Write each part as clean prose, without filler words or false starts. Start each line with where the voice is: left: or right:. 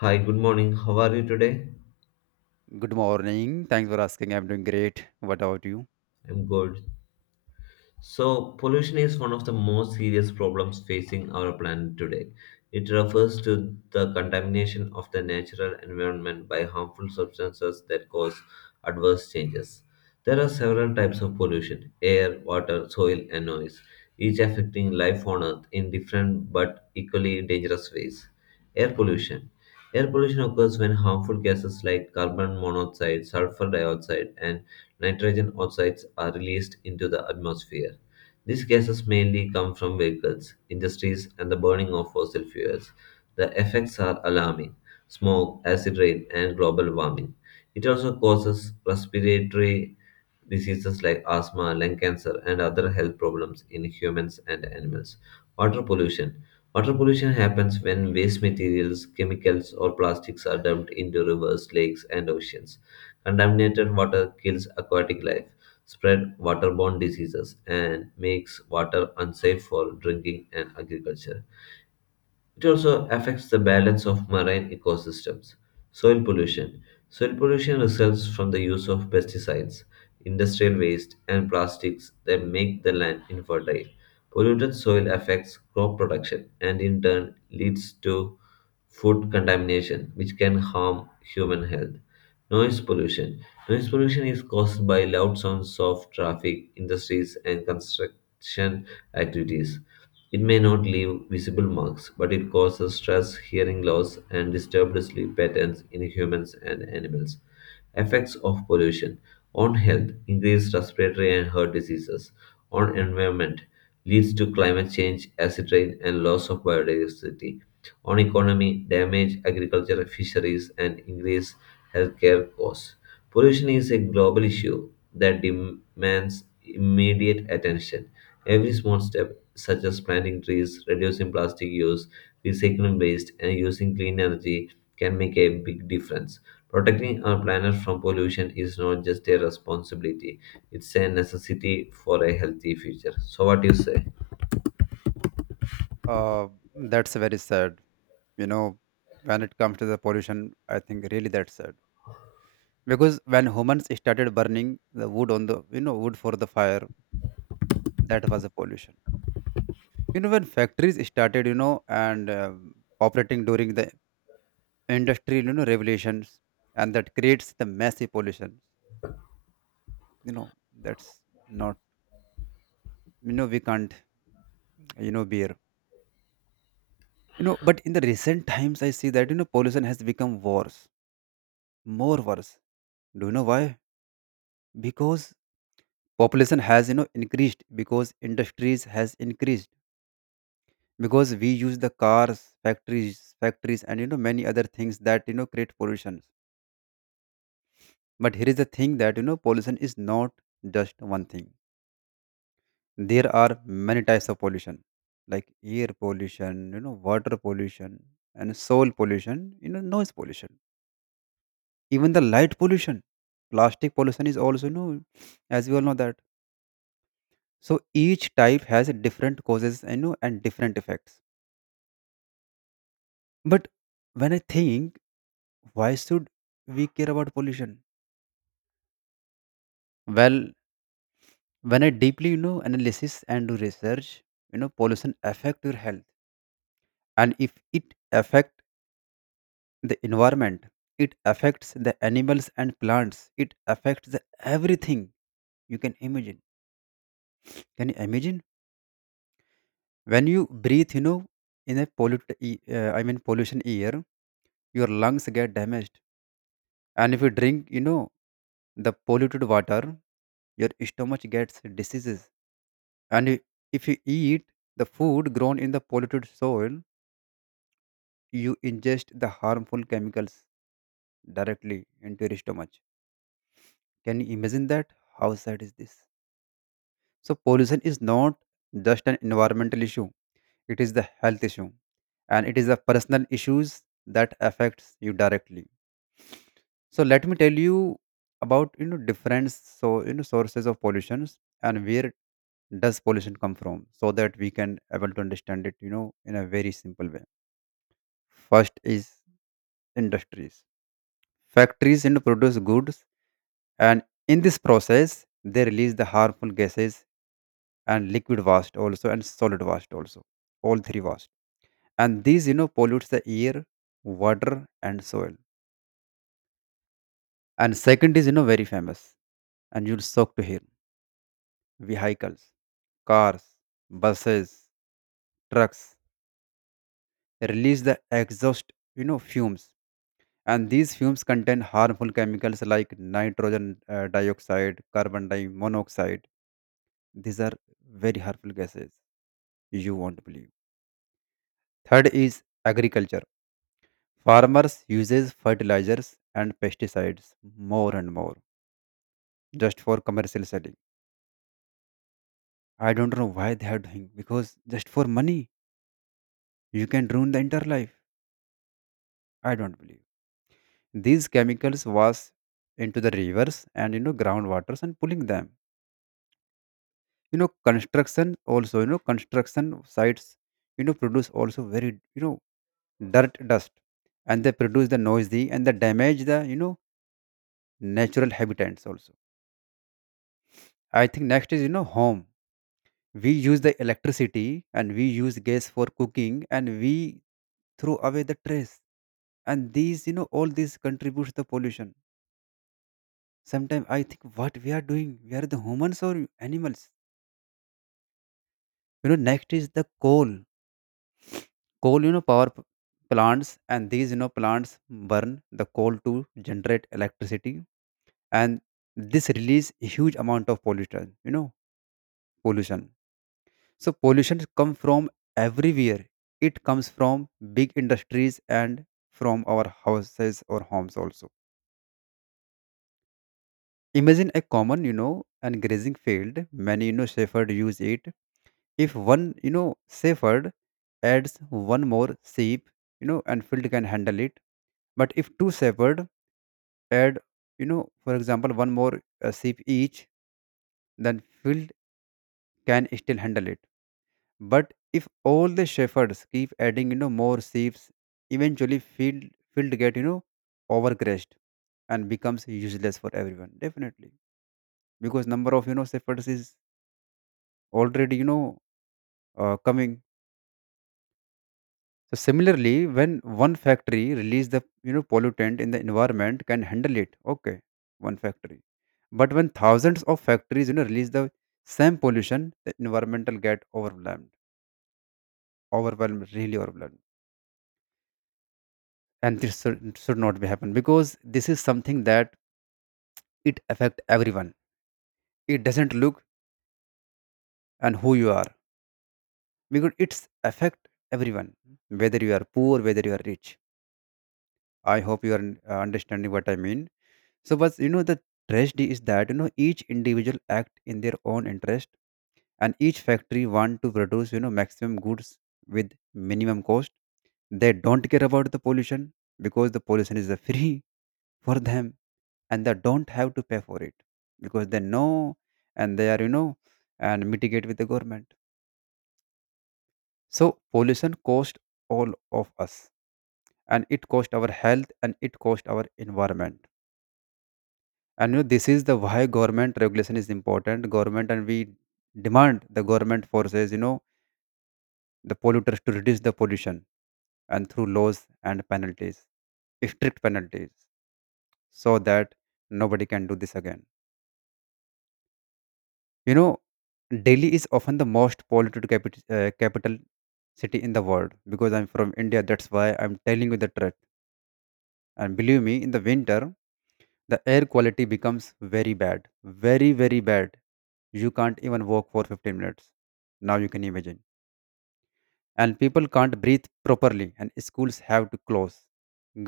left: Hi, good morning. How are you today?
right: Good morning. Thanks for asking. I'm doing great. What about you?
left: I'm good. So, pollution is one of the most serious problems facing our planet today. It refers to the contamination of the natural environment by harmful substances that cause adverse changes. There are several types of pollution: air, water, soil, and noise, each affecting life on Earth in different but equally dangerous ways. Air pollution. Air pollution occurs when harmful gases like carbon monoxide, sulfur dioxide, and nitrogen oxides are released into the atmosphere. These gases mainly come from vehicles, industries, and the burning of fossil fuels. The effects are alarming: smoke, acid rain, and global warming. It also causes respiratory diseases like asthma, lung cancer, and other health problems in humans and animals. Water pollution. Water pollution happens when waste materials, chemicals, or plastics are dumped into rivers, lakes, and oceans. Contaminated water kills aquatic life, spread waterborne diseases, and makes water unsafe for drinking and agriculture. It also affects the balance of marine ecosystems. Soil pollution. Soil pollution results from the use of pesticides, industrial waste, and plastics that make the land infertile. Polluted soil affects crop production and in turn leads to food contamination, which can harm human health. Noise pollution. Noise pollution is caused by loud sounds of traffic, industries, and construction activities. It may not leave visible marks, but it causes stress, hearing loss, and disturbed sleep patterns in humans and animals. Effects of pollution on health: increased respiratory and heart diseases. On environment: leads to climate change, acid rain, and loss of biodiversity. On economy, damage agriculture, fisheries, and increased healthcare costs. Pollution is a global issue that demands immediate attention. Every small step, such as planting trees, reducing plastic use, recycling waste, and using clean energy, can make a big difference. Protecting our planet from pollution is not just a responsibility, it's a necessity for a healthy future. So, what do you say?
right: Uh, that's very sad. You know, when it comes to the pollution, I think really that's sad. Because when humans started burning the wood on the wood for the fire, that was a pollution. You know, when factories started, you know, and operating during the industrial, you know, revolutions, and that creates the massive pollution. You know, that's not, you know, we can't, you know, bear. You know, but in the recent times, I see that you know pollution has become worse, more worse. Do you know why? Because population has you know increased, because industries has increased, because we use the cars, factories, and you know many other things that you know create pollution. But here is the thing that you know pollution is not just one thing. There are many types of pollution, like air pollution, you know, water pollution, and soil pollution. You know, noise pollution. Even the light pollution, plastic pollution is also you know, as we all know that. So each type has a different causes, you know, and different effects. But when I think, why should we care about pollution? Well, when I deeply, you know, analysis and do research, you know, pollution affect your health, and if it affect the environment, it affects the animals and plants. It affects the everything you can imagine. Can you imagine? When you breathe you know in a pollute e- I mean pollution air, your lungs get damaged, and if you drink you know the polluted water, your stomach gets diseases, and if you eat the food grown in the polluted soil, you ingest the harmful chemicals directly into your stomach. Can you imagine that? How sad is this? So pollution is not just an environmental issue, it is the health issue, and it is the personal issues that affects you directly. So let me tell you about you know different so you know sources of pollutions and where does pollution come from so that we can able to understand it you know in a very simple way. First is industries. Factories you know, produce goods and in this process they release the harmful gases and liquid waste also and solid waste also, all three waste, and these you know pollutes the air, water and soil. And second is you know very famous and you'll shock to hear, vehicles, cars, buses, trucks release the exhaust, you know, fumes. And these fumes contain harmful chemicals like nitrogen dioxide, carbon monoxide. These are very harmful gases. You won't believe. Third is agriculture. Farmers uses fertilizers and pesticides more and more, just for commercial selling. I don't know why they are doing, because just for money you can ruin the entire life. I don't believe. These chemicals wash into the rivers and you know groundwaters, and pulling them. You know construction also, you know, construction sites you know produce also very you know dirt, dust, and they produce the noisy and they damage the you know natural habitats also. I think next is you know home. We use the electricity and we use gas for cooking, and we throw away the trash, and these you know all these contributes to pollution. Sometimes I think what we are doing, we are the humans or animals. You know, next is the coal. Coal, you know, plants, and these, you know, plants burn the coal to generate electricity, and this release huge amount of pollution. You know, pollution. So pollution come from everywhere. It comes from big industries and from our houses or homes also. Imagine a common, you know, and grazing field. Many, you know, shepherd use it. If one, you know, shepherd adds one more sheep, you know, and field can handle it. But if two shepherd add, you know, for example, one more sheep each, then field can still handle it. But if all the shepherds keep adding, you know, more sheep, eventually field get, you know, overgrazed, and becomes useless for everyone. Definitely, because number of you know shepherds is already you know coming. So similarly, when one factory release the you know pollutant in the environment can handle it, okay, one factory. But when thousands of factories you know release the same pollution, the environmental get overwhelmed, overwhelmed, really overwhelmed. And this should not be happen, because this is something that it affect everyone. It doesn't look and who you are, because it's affect everyone, whether you are poor, whether you are rich. I hope you are understanding what I mean. So, but you know, the tragedy is that you know each individual act in their own interest, and each factory want to produce you know maximum goods with minimum cost. They don't care about the pollution, because the pollution is free for them, and they don't have to pay for it, because they know, and they are you know and mitigate with the government. So pollution cost all of us, and it cost our health, and it cost our environment, and you know this is the why government regulation is important. Government and we demand the government forces you know the polluters to reduce the pollution, and through laws and penalties, strict penalties, so that nobody can do this again, you know. Delhi is often the most polluted capital city in the world, because I'm from India, that's why I'm telling you the truth. And believe me, in the winter the air quality becomes very bad, very very bad. You can't even walk for 15 minutes, now you can imagine. And people can't breathe properly, and schools have to close.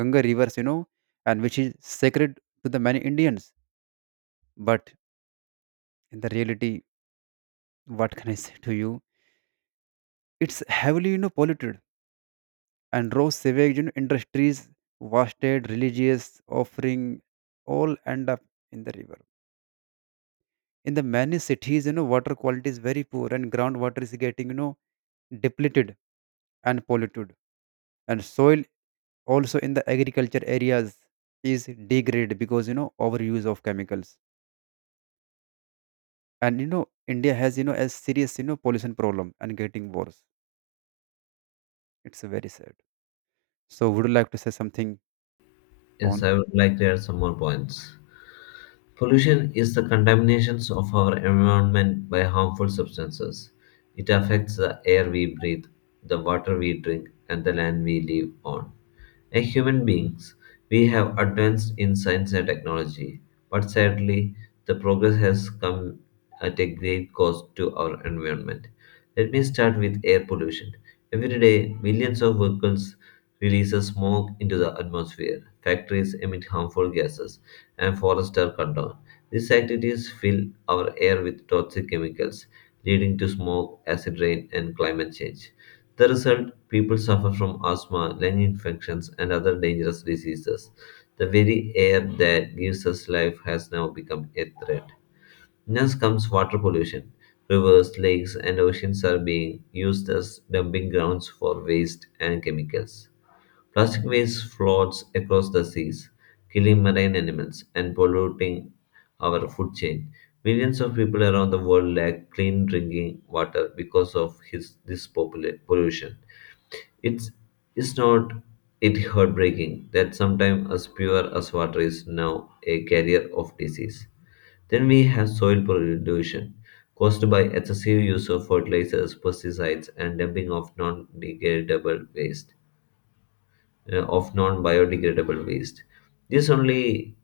right: Ganga rivers you know, and which is sacred to the many Indians, but in the reality, what can I say to you? It's heavily you know polluted, and raw sewage you know, industries wasted, religious offering, all end up in the river. In the many cities you know water quality is very poor, and groundwater is getting you know depleted and polluted, and soil also in the agriculture areas is degraded because you know overuse of chemicals. And you know India has you know a serious you know pollution problem and getting worse. It's very sad. So would you like to say something
left: Yes,
right: on?
left: I would like to add some more points. Pollution is the contamination of our environment by harmful substances. It affects the air we breathe, the water we drink, and the land we live on. As human beings, we have advanced in science and technology, but sadly, the progress has come at a great cost to our environment. Let me start with air pollution. Every day, millions of vehicles release smoke into the atmosphere. Factories emit harmful gases and forester cut down. These activities fill our air with toxic chemicals, leading to smoke, acid rain, and climate change. The result: people suffer from asthma, lung infections, and other dangerous diseases. The very air that gives us life has now become a threat. Next comes water pollution. Rivers, lakes, and oceans are being used as dumping grounds for waste and chemicals. Plastic waste floats across the seas, killing marine animals and polluting our food chain. Millions of people around the world lack clean drinking water because of this pollution. It's, it's not it heartbreaking that sometimes as pure as water is now a carrier of disease. Then we have soil pollution caused by excessive use of fertilizers, pesticides, and dumping of non-degradable waste of non-biodegradable waste. This only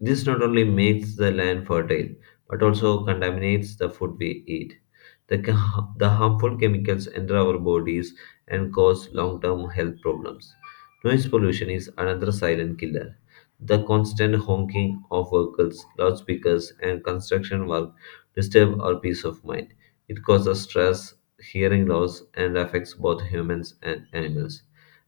left: this not only makes the land fertile but also contaminates the food we eat. The harmful chemicals enter our bodies and cause long-term health problems. Noise pollution is another silent killer. The constant honking of vehicles, loudspeakers, and construction work disturb our peace of mind. It causes stress, hearing loss, and affects both humans and animals.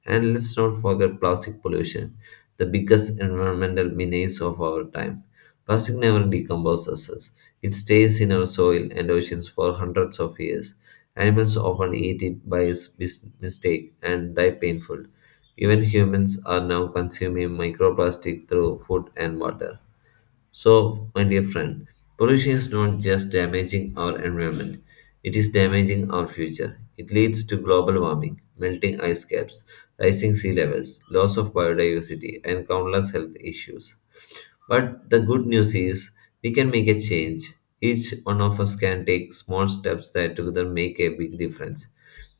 left: And let's not forget plastic pollution, the biggest environmental menace of our time. Plastic never decomposes, it stays in our soil and oceans for hundreds of years. Animals often eat it by mistake and die painful. Even humans are now consuming microplastic through food and water. So, my dear friend, pollution is not just damaging our environment, it is damaging our future. It leads to global warming, melting ice caps, rising sea levels, loss of biodiversity, and countless health issues. But the good news is we can make a change. Each one of us can take small steps that together make a big difference.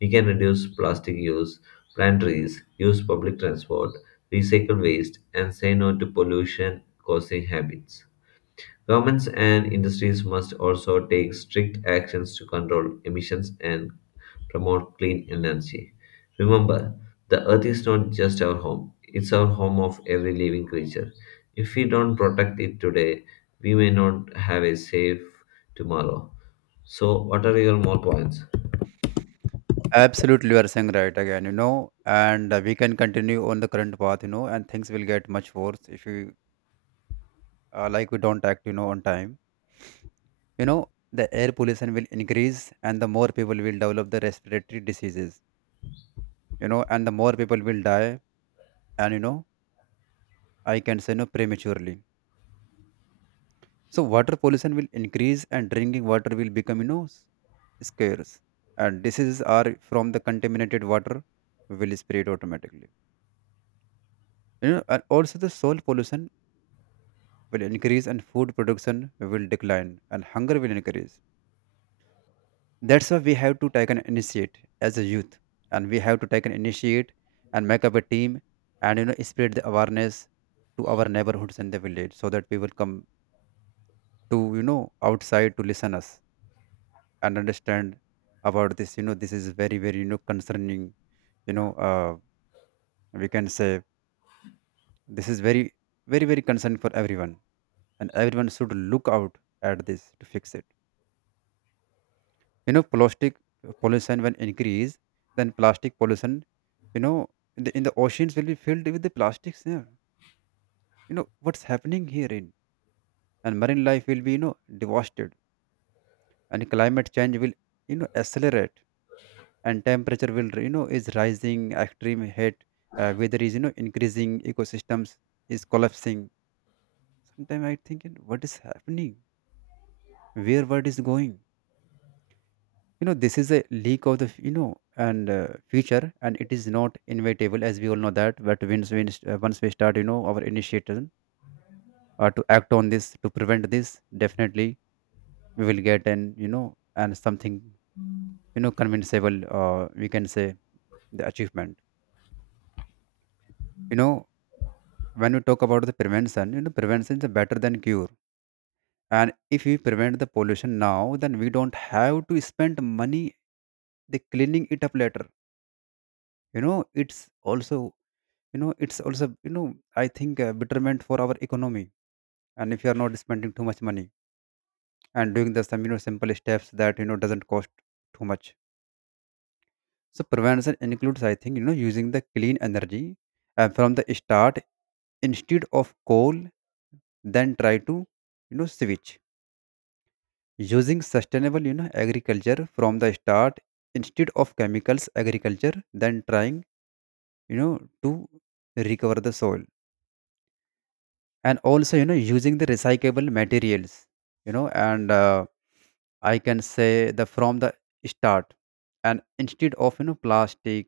left: We can reduce plastic use, plant trees, use public transport, recycle waste, and say no to pollution causing habits. Governments and industries must also take strict actions to control emissions and promote clean energy. Remember, the earth is not just our home, it's our home of every living creature. If we don't protect it today, we may not have a safe tomorrow. So, what are your more points?
right: Absolutely, you are saying right again, you know, and we can continue on the current path, you know, and things will get much worse if you like we don't act you know on time. You know, the air pollution will increase, and the more people will develop the respiratory diseases, you know, and the more people will die, and you know I can say no prematurely. So water pollution will increase, and drinking water will become you know scarce, and diseases are from the contaminated water will spread automatically, you know. And also the soil pollution will increase, and food production will decline, and hunger will increase. That's why we have to take an initiate as a youth, and we have to take an initiate, and make up a team, and you know spread the awareness to our neighborhoods and the village, so that people come to you know outside to listen us and understand about this, you know this is very very you know concerning. You know, we can say this is very very very concern for everyone, and everyone should look out at this to fix it, you know. Plastic pollution when increase, then plastic pollution, you know, in the oceans will be filled with the plastics, yeah. What's happening herein? And marine life will be, devastated, and climate change will, accelerate, and temperature will, is rising. Extreme heat, weather is, increasing. Ecosystems is collapsing. Sometimes I think, what is happening, where world is going? This is a leak of the, and future, and it is not inevitable, as we all know that, but once we start, our initiative, to act on this, to prevent this, definitely we will get an, and something, convincible, we can say, the achievement. you know when we talk about the prevention, prevention is better than cure. And if we prevent the pollution now, then we don't have to spend money the cleaning it up later. It's also, it's also, I think, betterment for our economy. And if you are not spending too much money and doing the some, simple steps that, doesn't cost too much. So prevention includes, I think, using the clean energy, from the start, instead of coal. Then try to, switch, using sustainable, agriculture from the start, instead of chemicals agriculture. Then trying, you know to recover the soil. And also, using the recyclable materials, and I can say the from the start, and instead of, plastic.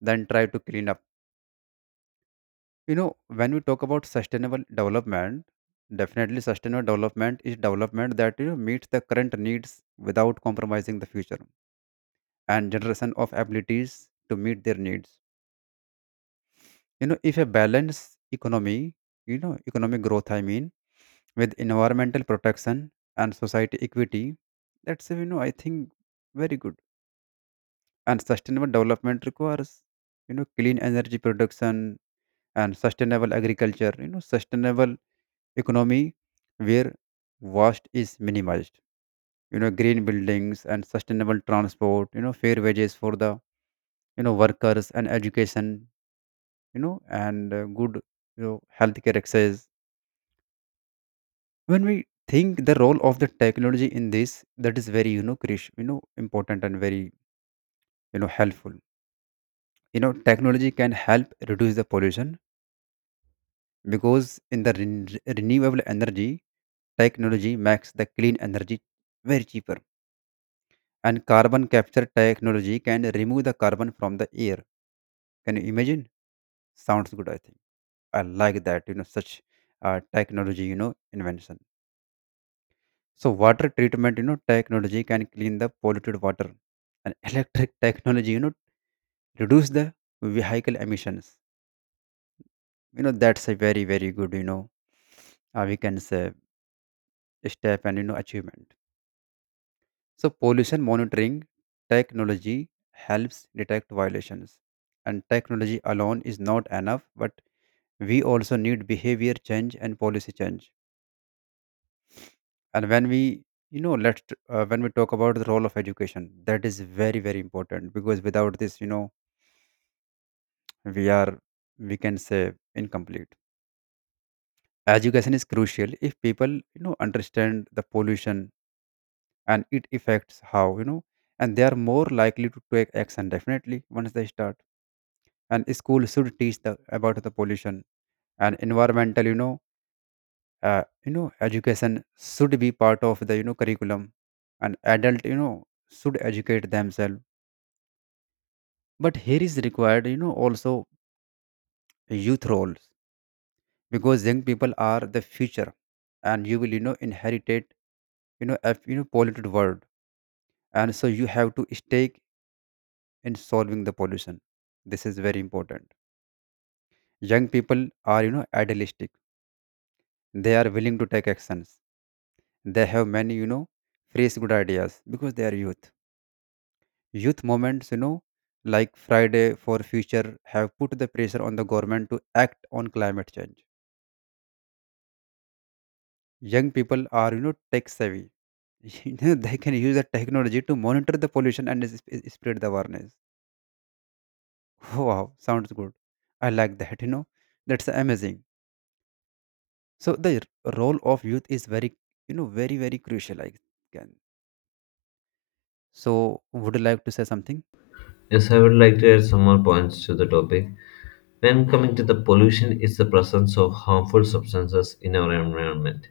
right: Then try to clean up. you know when we talk about sustainable development, definitely sustainable development is development that, meets the current needs without compromising the future and generation of abilities to meet their needs. You know, if a balanced economy, you know, economic growth, I mean, with environmental protection and society equity, I think very good. And sustainable development requires, you know, clean energy production and sustainable agriculture, you know, sustainable economy where waste is minimized. You know, green buildings and sustainable transport, you know, fair wages for the, you know, workers, and education, you know, and good, healthcare access. When we think the role of the technology in this, that is very, Krish, important and very, helpful. Technology can help reduce the pollution, because in the renewable energy, technology makes the clean energy very cheaper. And carbon capture technology can remove the carbon from the air. Can you imagine? Sounds good, I think. I like that, such, technology, invention. So water treatment, you know, technology can clean the polluted water, and electric technology, you know, reduce the vehicle emissions. You know, that's a very very good, we can say, step and, achievement. So pollution monitoring technology helps detect violations, and technology alone is not enough, but we also need behavior change and policy change. And when we, when we talk about the role of education, that is very very important, because without this, we are, we can say, incomplete. Education is crucial. If people, understand the pollution and it affects how, and they are more likely to take action, definitely once they start. And school should teach the about the pollution, and environmental, education should be part of the, curriculum. And adult, should educate themselves. But here is required, you know, also youth roles, because young people are the future, and you will, you know, inherit, a, polluted world, and so you have to stake in solving the pollution. This is very important. Young people are, you know, idealistic. They are willing to take actions. They have many, fresh good ideas because they are youth. Youth movements, like Friday for Future, have put the pressure on the government to act on climate change. Young people are, tech savvy. They can use the technology to monitor the pollution and spread the awareness. Wow, sounds good. I like that, that's amazing. So the role of youth is very, very very crucial, I can. So would you like to say something?
left: Yes, I would like to add some more points to the topic. Then coming to the pollution is the presence of harmful substances in our environment.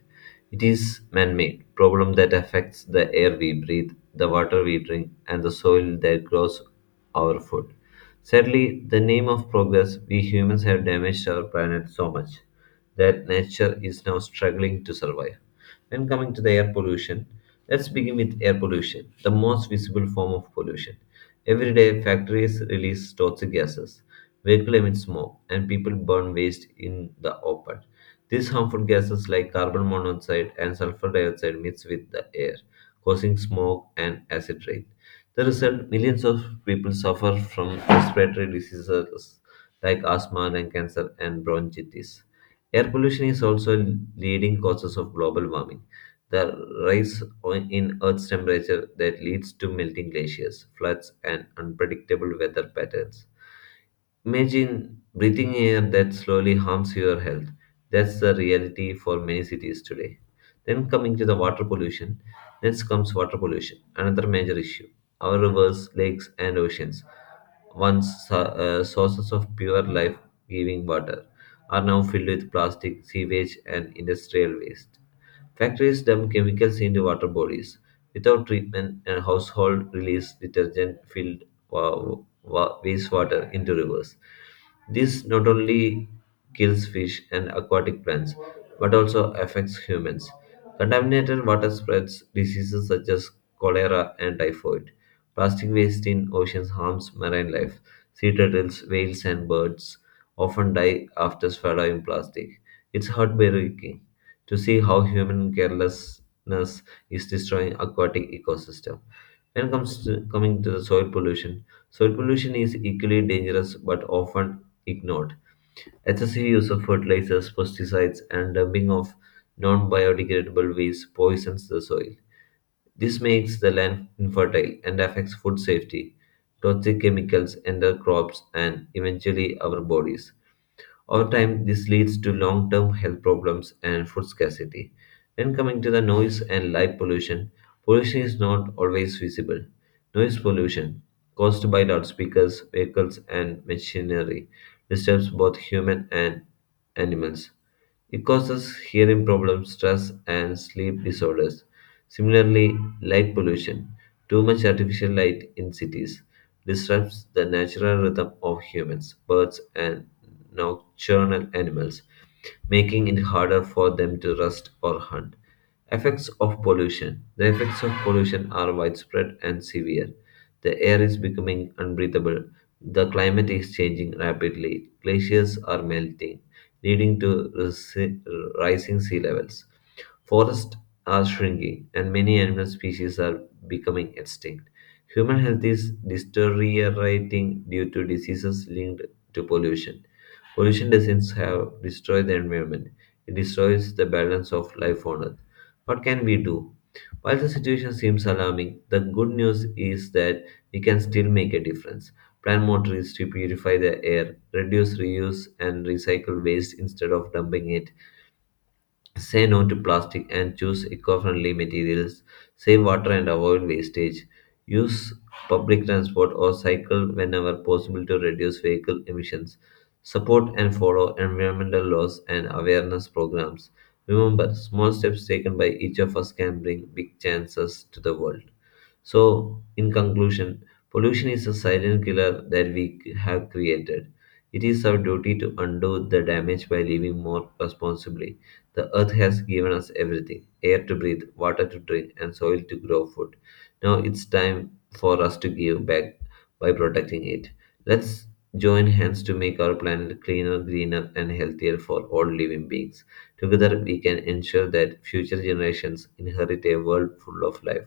left: It is man-made problem that affects the air we breathe, the water we drink, and the soil that grows our food. Sadly, the name of progress, we humans have damaged our planet so much that nature is now struggling to survive. When coming to the air pollution, let's begin with air pollution, the most visible form of pollution. Every day, factories release toxic gases. Vehicle emit smoke, and people burn waste in the open. These harmful gases like carbon monoxide and sulfur dioxide mix with the air, causing smoke and acid rain. The result, millions of people suffer from respiratory diseases like asthma, lung cancer, and bronchitis. Air pollution is also leading causes of global warming. The in Earth's temperature that leads to melting glaciers, floods, and unpredictable weather patterns. Imagine breathing air that slowly harms your health. That's the reality for many cities today. Then coming to the water pollution, next comes water pollution, another major issue. Our rivers, lakes, and oceans, once sources of pure life-giving water, are now filled with plastic, sewage, and industrial waste. Factories dump chemicals into water bodies. Without treatment, and household release detergent filled wa- wastewater into rivers. This not only kills fish and aquatic plants, but also affects humans. Contaminated water spreads diseases such as cholera and typhoid. Plastic waste in oceans harms marine life. Sea turtles, whales, and birds often die after swallowing plastic. It's heartbreaking to see how human carelessness is destroying aquatic ecosystem. When it comes to Coming to the soil pollution is equally dangerous but often ignored. Excessive use of fertilizers, pesticides, and dumping of non-biodegradable waste poisons the soil. This makes the land infertile and affects food safety. Toxic chemicals enter crops and eventually our bodies. Over time, this leads to long term health problems and food scarcity. Then, coming to the noise and light pollution, pollution is not always visible. Noise pollution, caused by loudspeakers, vehicles, and machinery, disturbs both human and animals. It causes hearing problems, stress, and sleep disorders. Similarly, light pollution, too much artificial light in cities, disrupts the natural rhythm of humans, birds, and nocturnal animals, making it harder for them to rust or hunt. Effects of pollution: the effects of pollution are widespread and severe. The air is becoming unbreathable. The climate is changing rapidly. Glaciers are melting, leading to rising sea levels. Forests are shrinking, and many animal species are becoming extinct. Human health is deteriorating due to diseases linked to pollution. Pollution doesn't have destroy the environment; it destroys the balance of life on Earth. What can we do? While the situation seems alarming, the good news is that we can still make a difference. Plant more trees to purify the air, reduce, reuse, and recycle waste instead of dumping it. Say no to plastic and choose eco friendly materials. Save water and avoid wastage. Use public transport or cycle whenever possible to reduce vehicle emissions. Support and follow environmental laws and awareness programs. Remember, small steps taken by each of us can bring big chances to the world. So, in conclusion, pollution is a silent killer that have created. It is our duty to undo the damage by living more responsibly. The earth has given us everything: air to breathe, water to drink, and soil to grow food. Now it's time for us to give back by protecting it. Let's join hands to make our planet cleaner, greener, and healthier for all living beings. Together, we can ensure that future generations inherit a world full of life,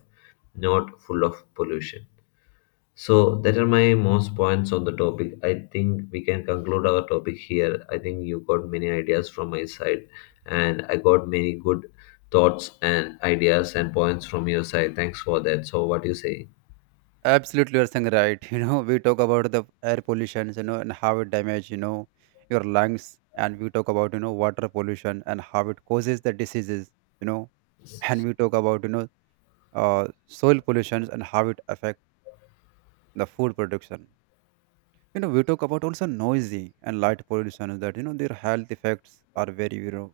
left: not full of pollution. So that are my most points on the topic. I think we can conclude our topic here. I think you got many ideas from my side, and I got many good thoughts and ideas and points from your side. Thanks for that. So what do you say?
right: Absolutely, you're saying right. We talk about the air pollution, and how it damages, your lungs. And we talk about, water pollution and how it causes the diseases, you know and we talk about, soil pollution and how it affect the food production. You know, we talk about also noisy and light pollution, that, their health effects are very,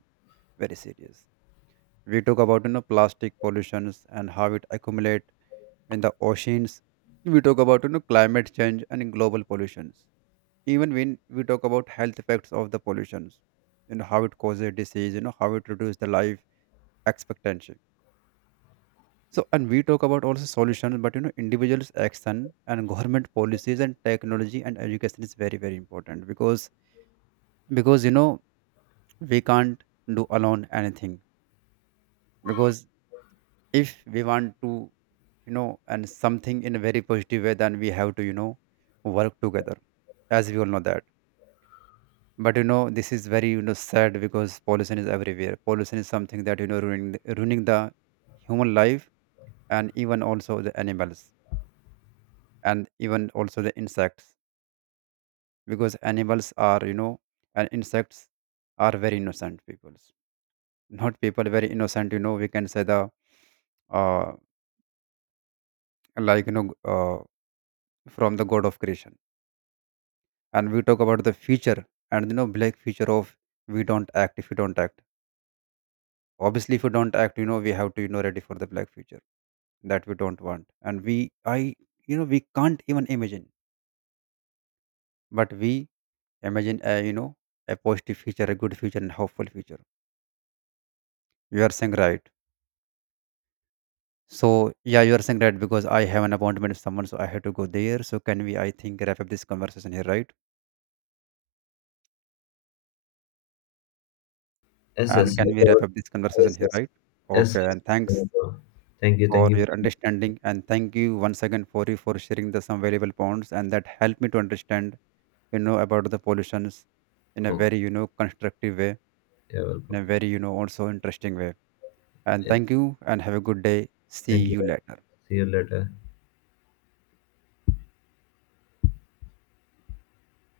right: very serious. We talk about, plastic pollutions and how it accumulate in the oceans. We talk about, climate change and global pollutions. Even when we talk about health effects of the pollutions, you know how it causes disease, you know how it reduces the life expectancy. So, and we talk about also solutions, but, individuals' action and government policies and technology and education is very very important, because, we can't do alone anything, because if we want to, and something in a very positive way, then we have to, work together, as we all know that. But, this is very, sad, because pollution is everywhere. Pollution is something that, ruining the human life, and even also the animals, and even also the insects, because animals are, and insects, are very innocent peoples. Not people, very innocent, we can say the, uh, like, from the god of creation. And we talk about the future, and, black future of, we don't act if we don't act, obviously, if we don't act, we have to, ready for the black future, that we don't want. And we I we can't even imagine, but we imagine a, a positive future, a good future and hopeful future. You are saying right. So yeah, you are saying right, because I have an appointment with someone, so I have to go there. So can we, I think, wrap up this conversation here, right?
left: Yes,
right: And
left: yes,
right: can we wrap up this conversation
left: yes,
right: here, right? Okay,
left: yes.
right: and thanks
left: Thank you, thank
right: for
left: you.
right: your understanding, and thank you once again for you for sharing the some valuable points, and that helped me to understand, you know, about the pollutions in a
left: Oh,
right: very, you know, constructive way,
left: you're
right: in
left: welcome.
right: a very, you know, also interesting way. And
left: Yeah,
right: thank you, and have a good day. See
left: thank you.
right: you later.
left: See you later.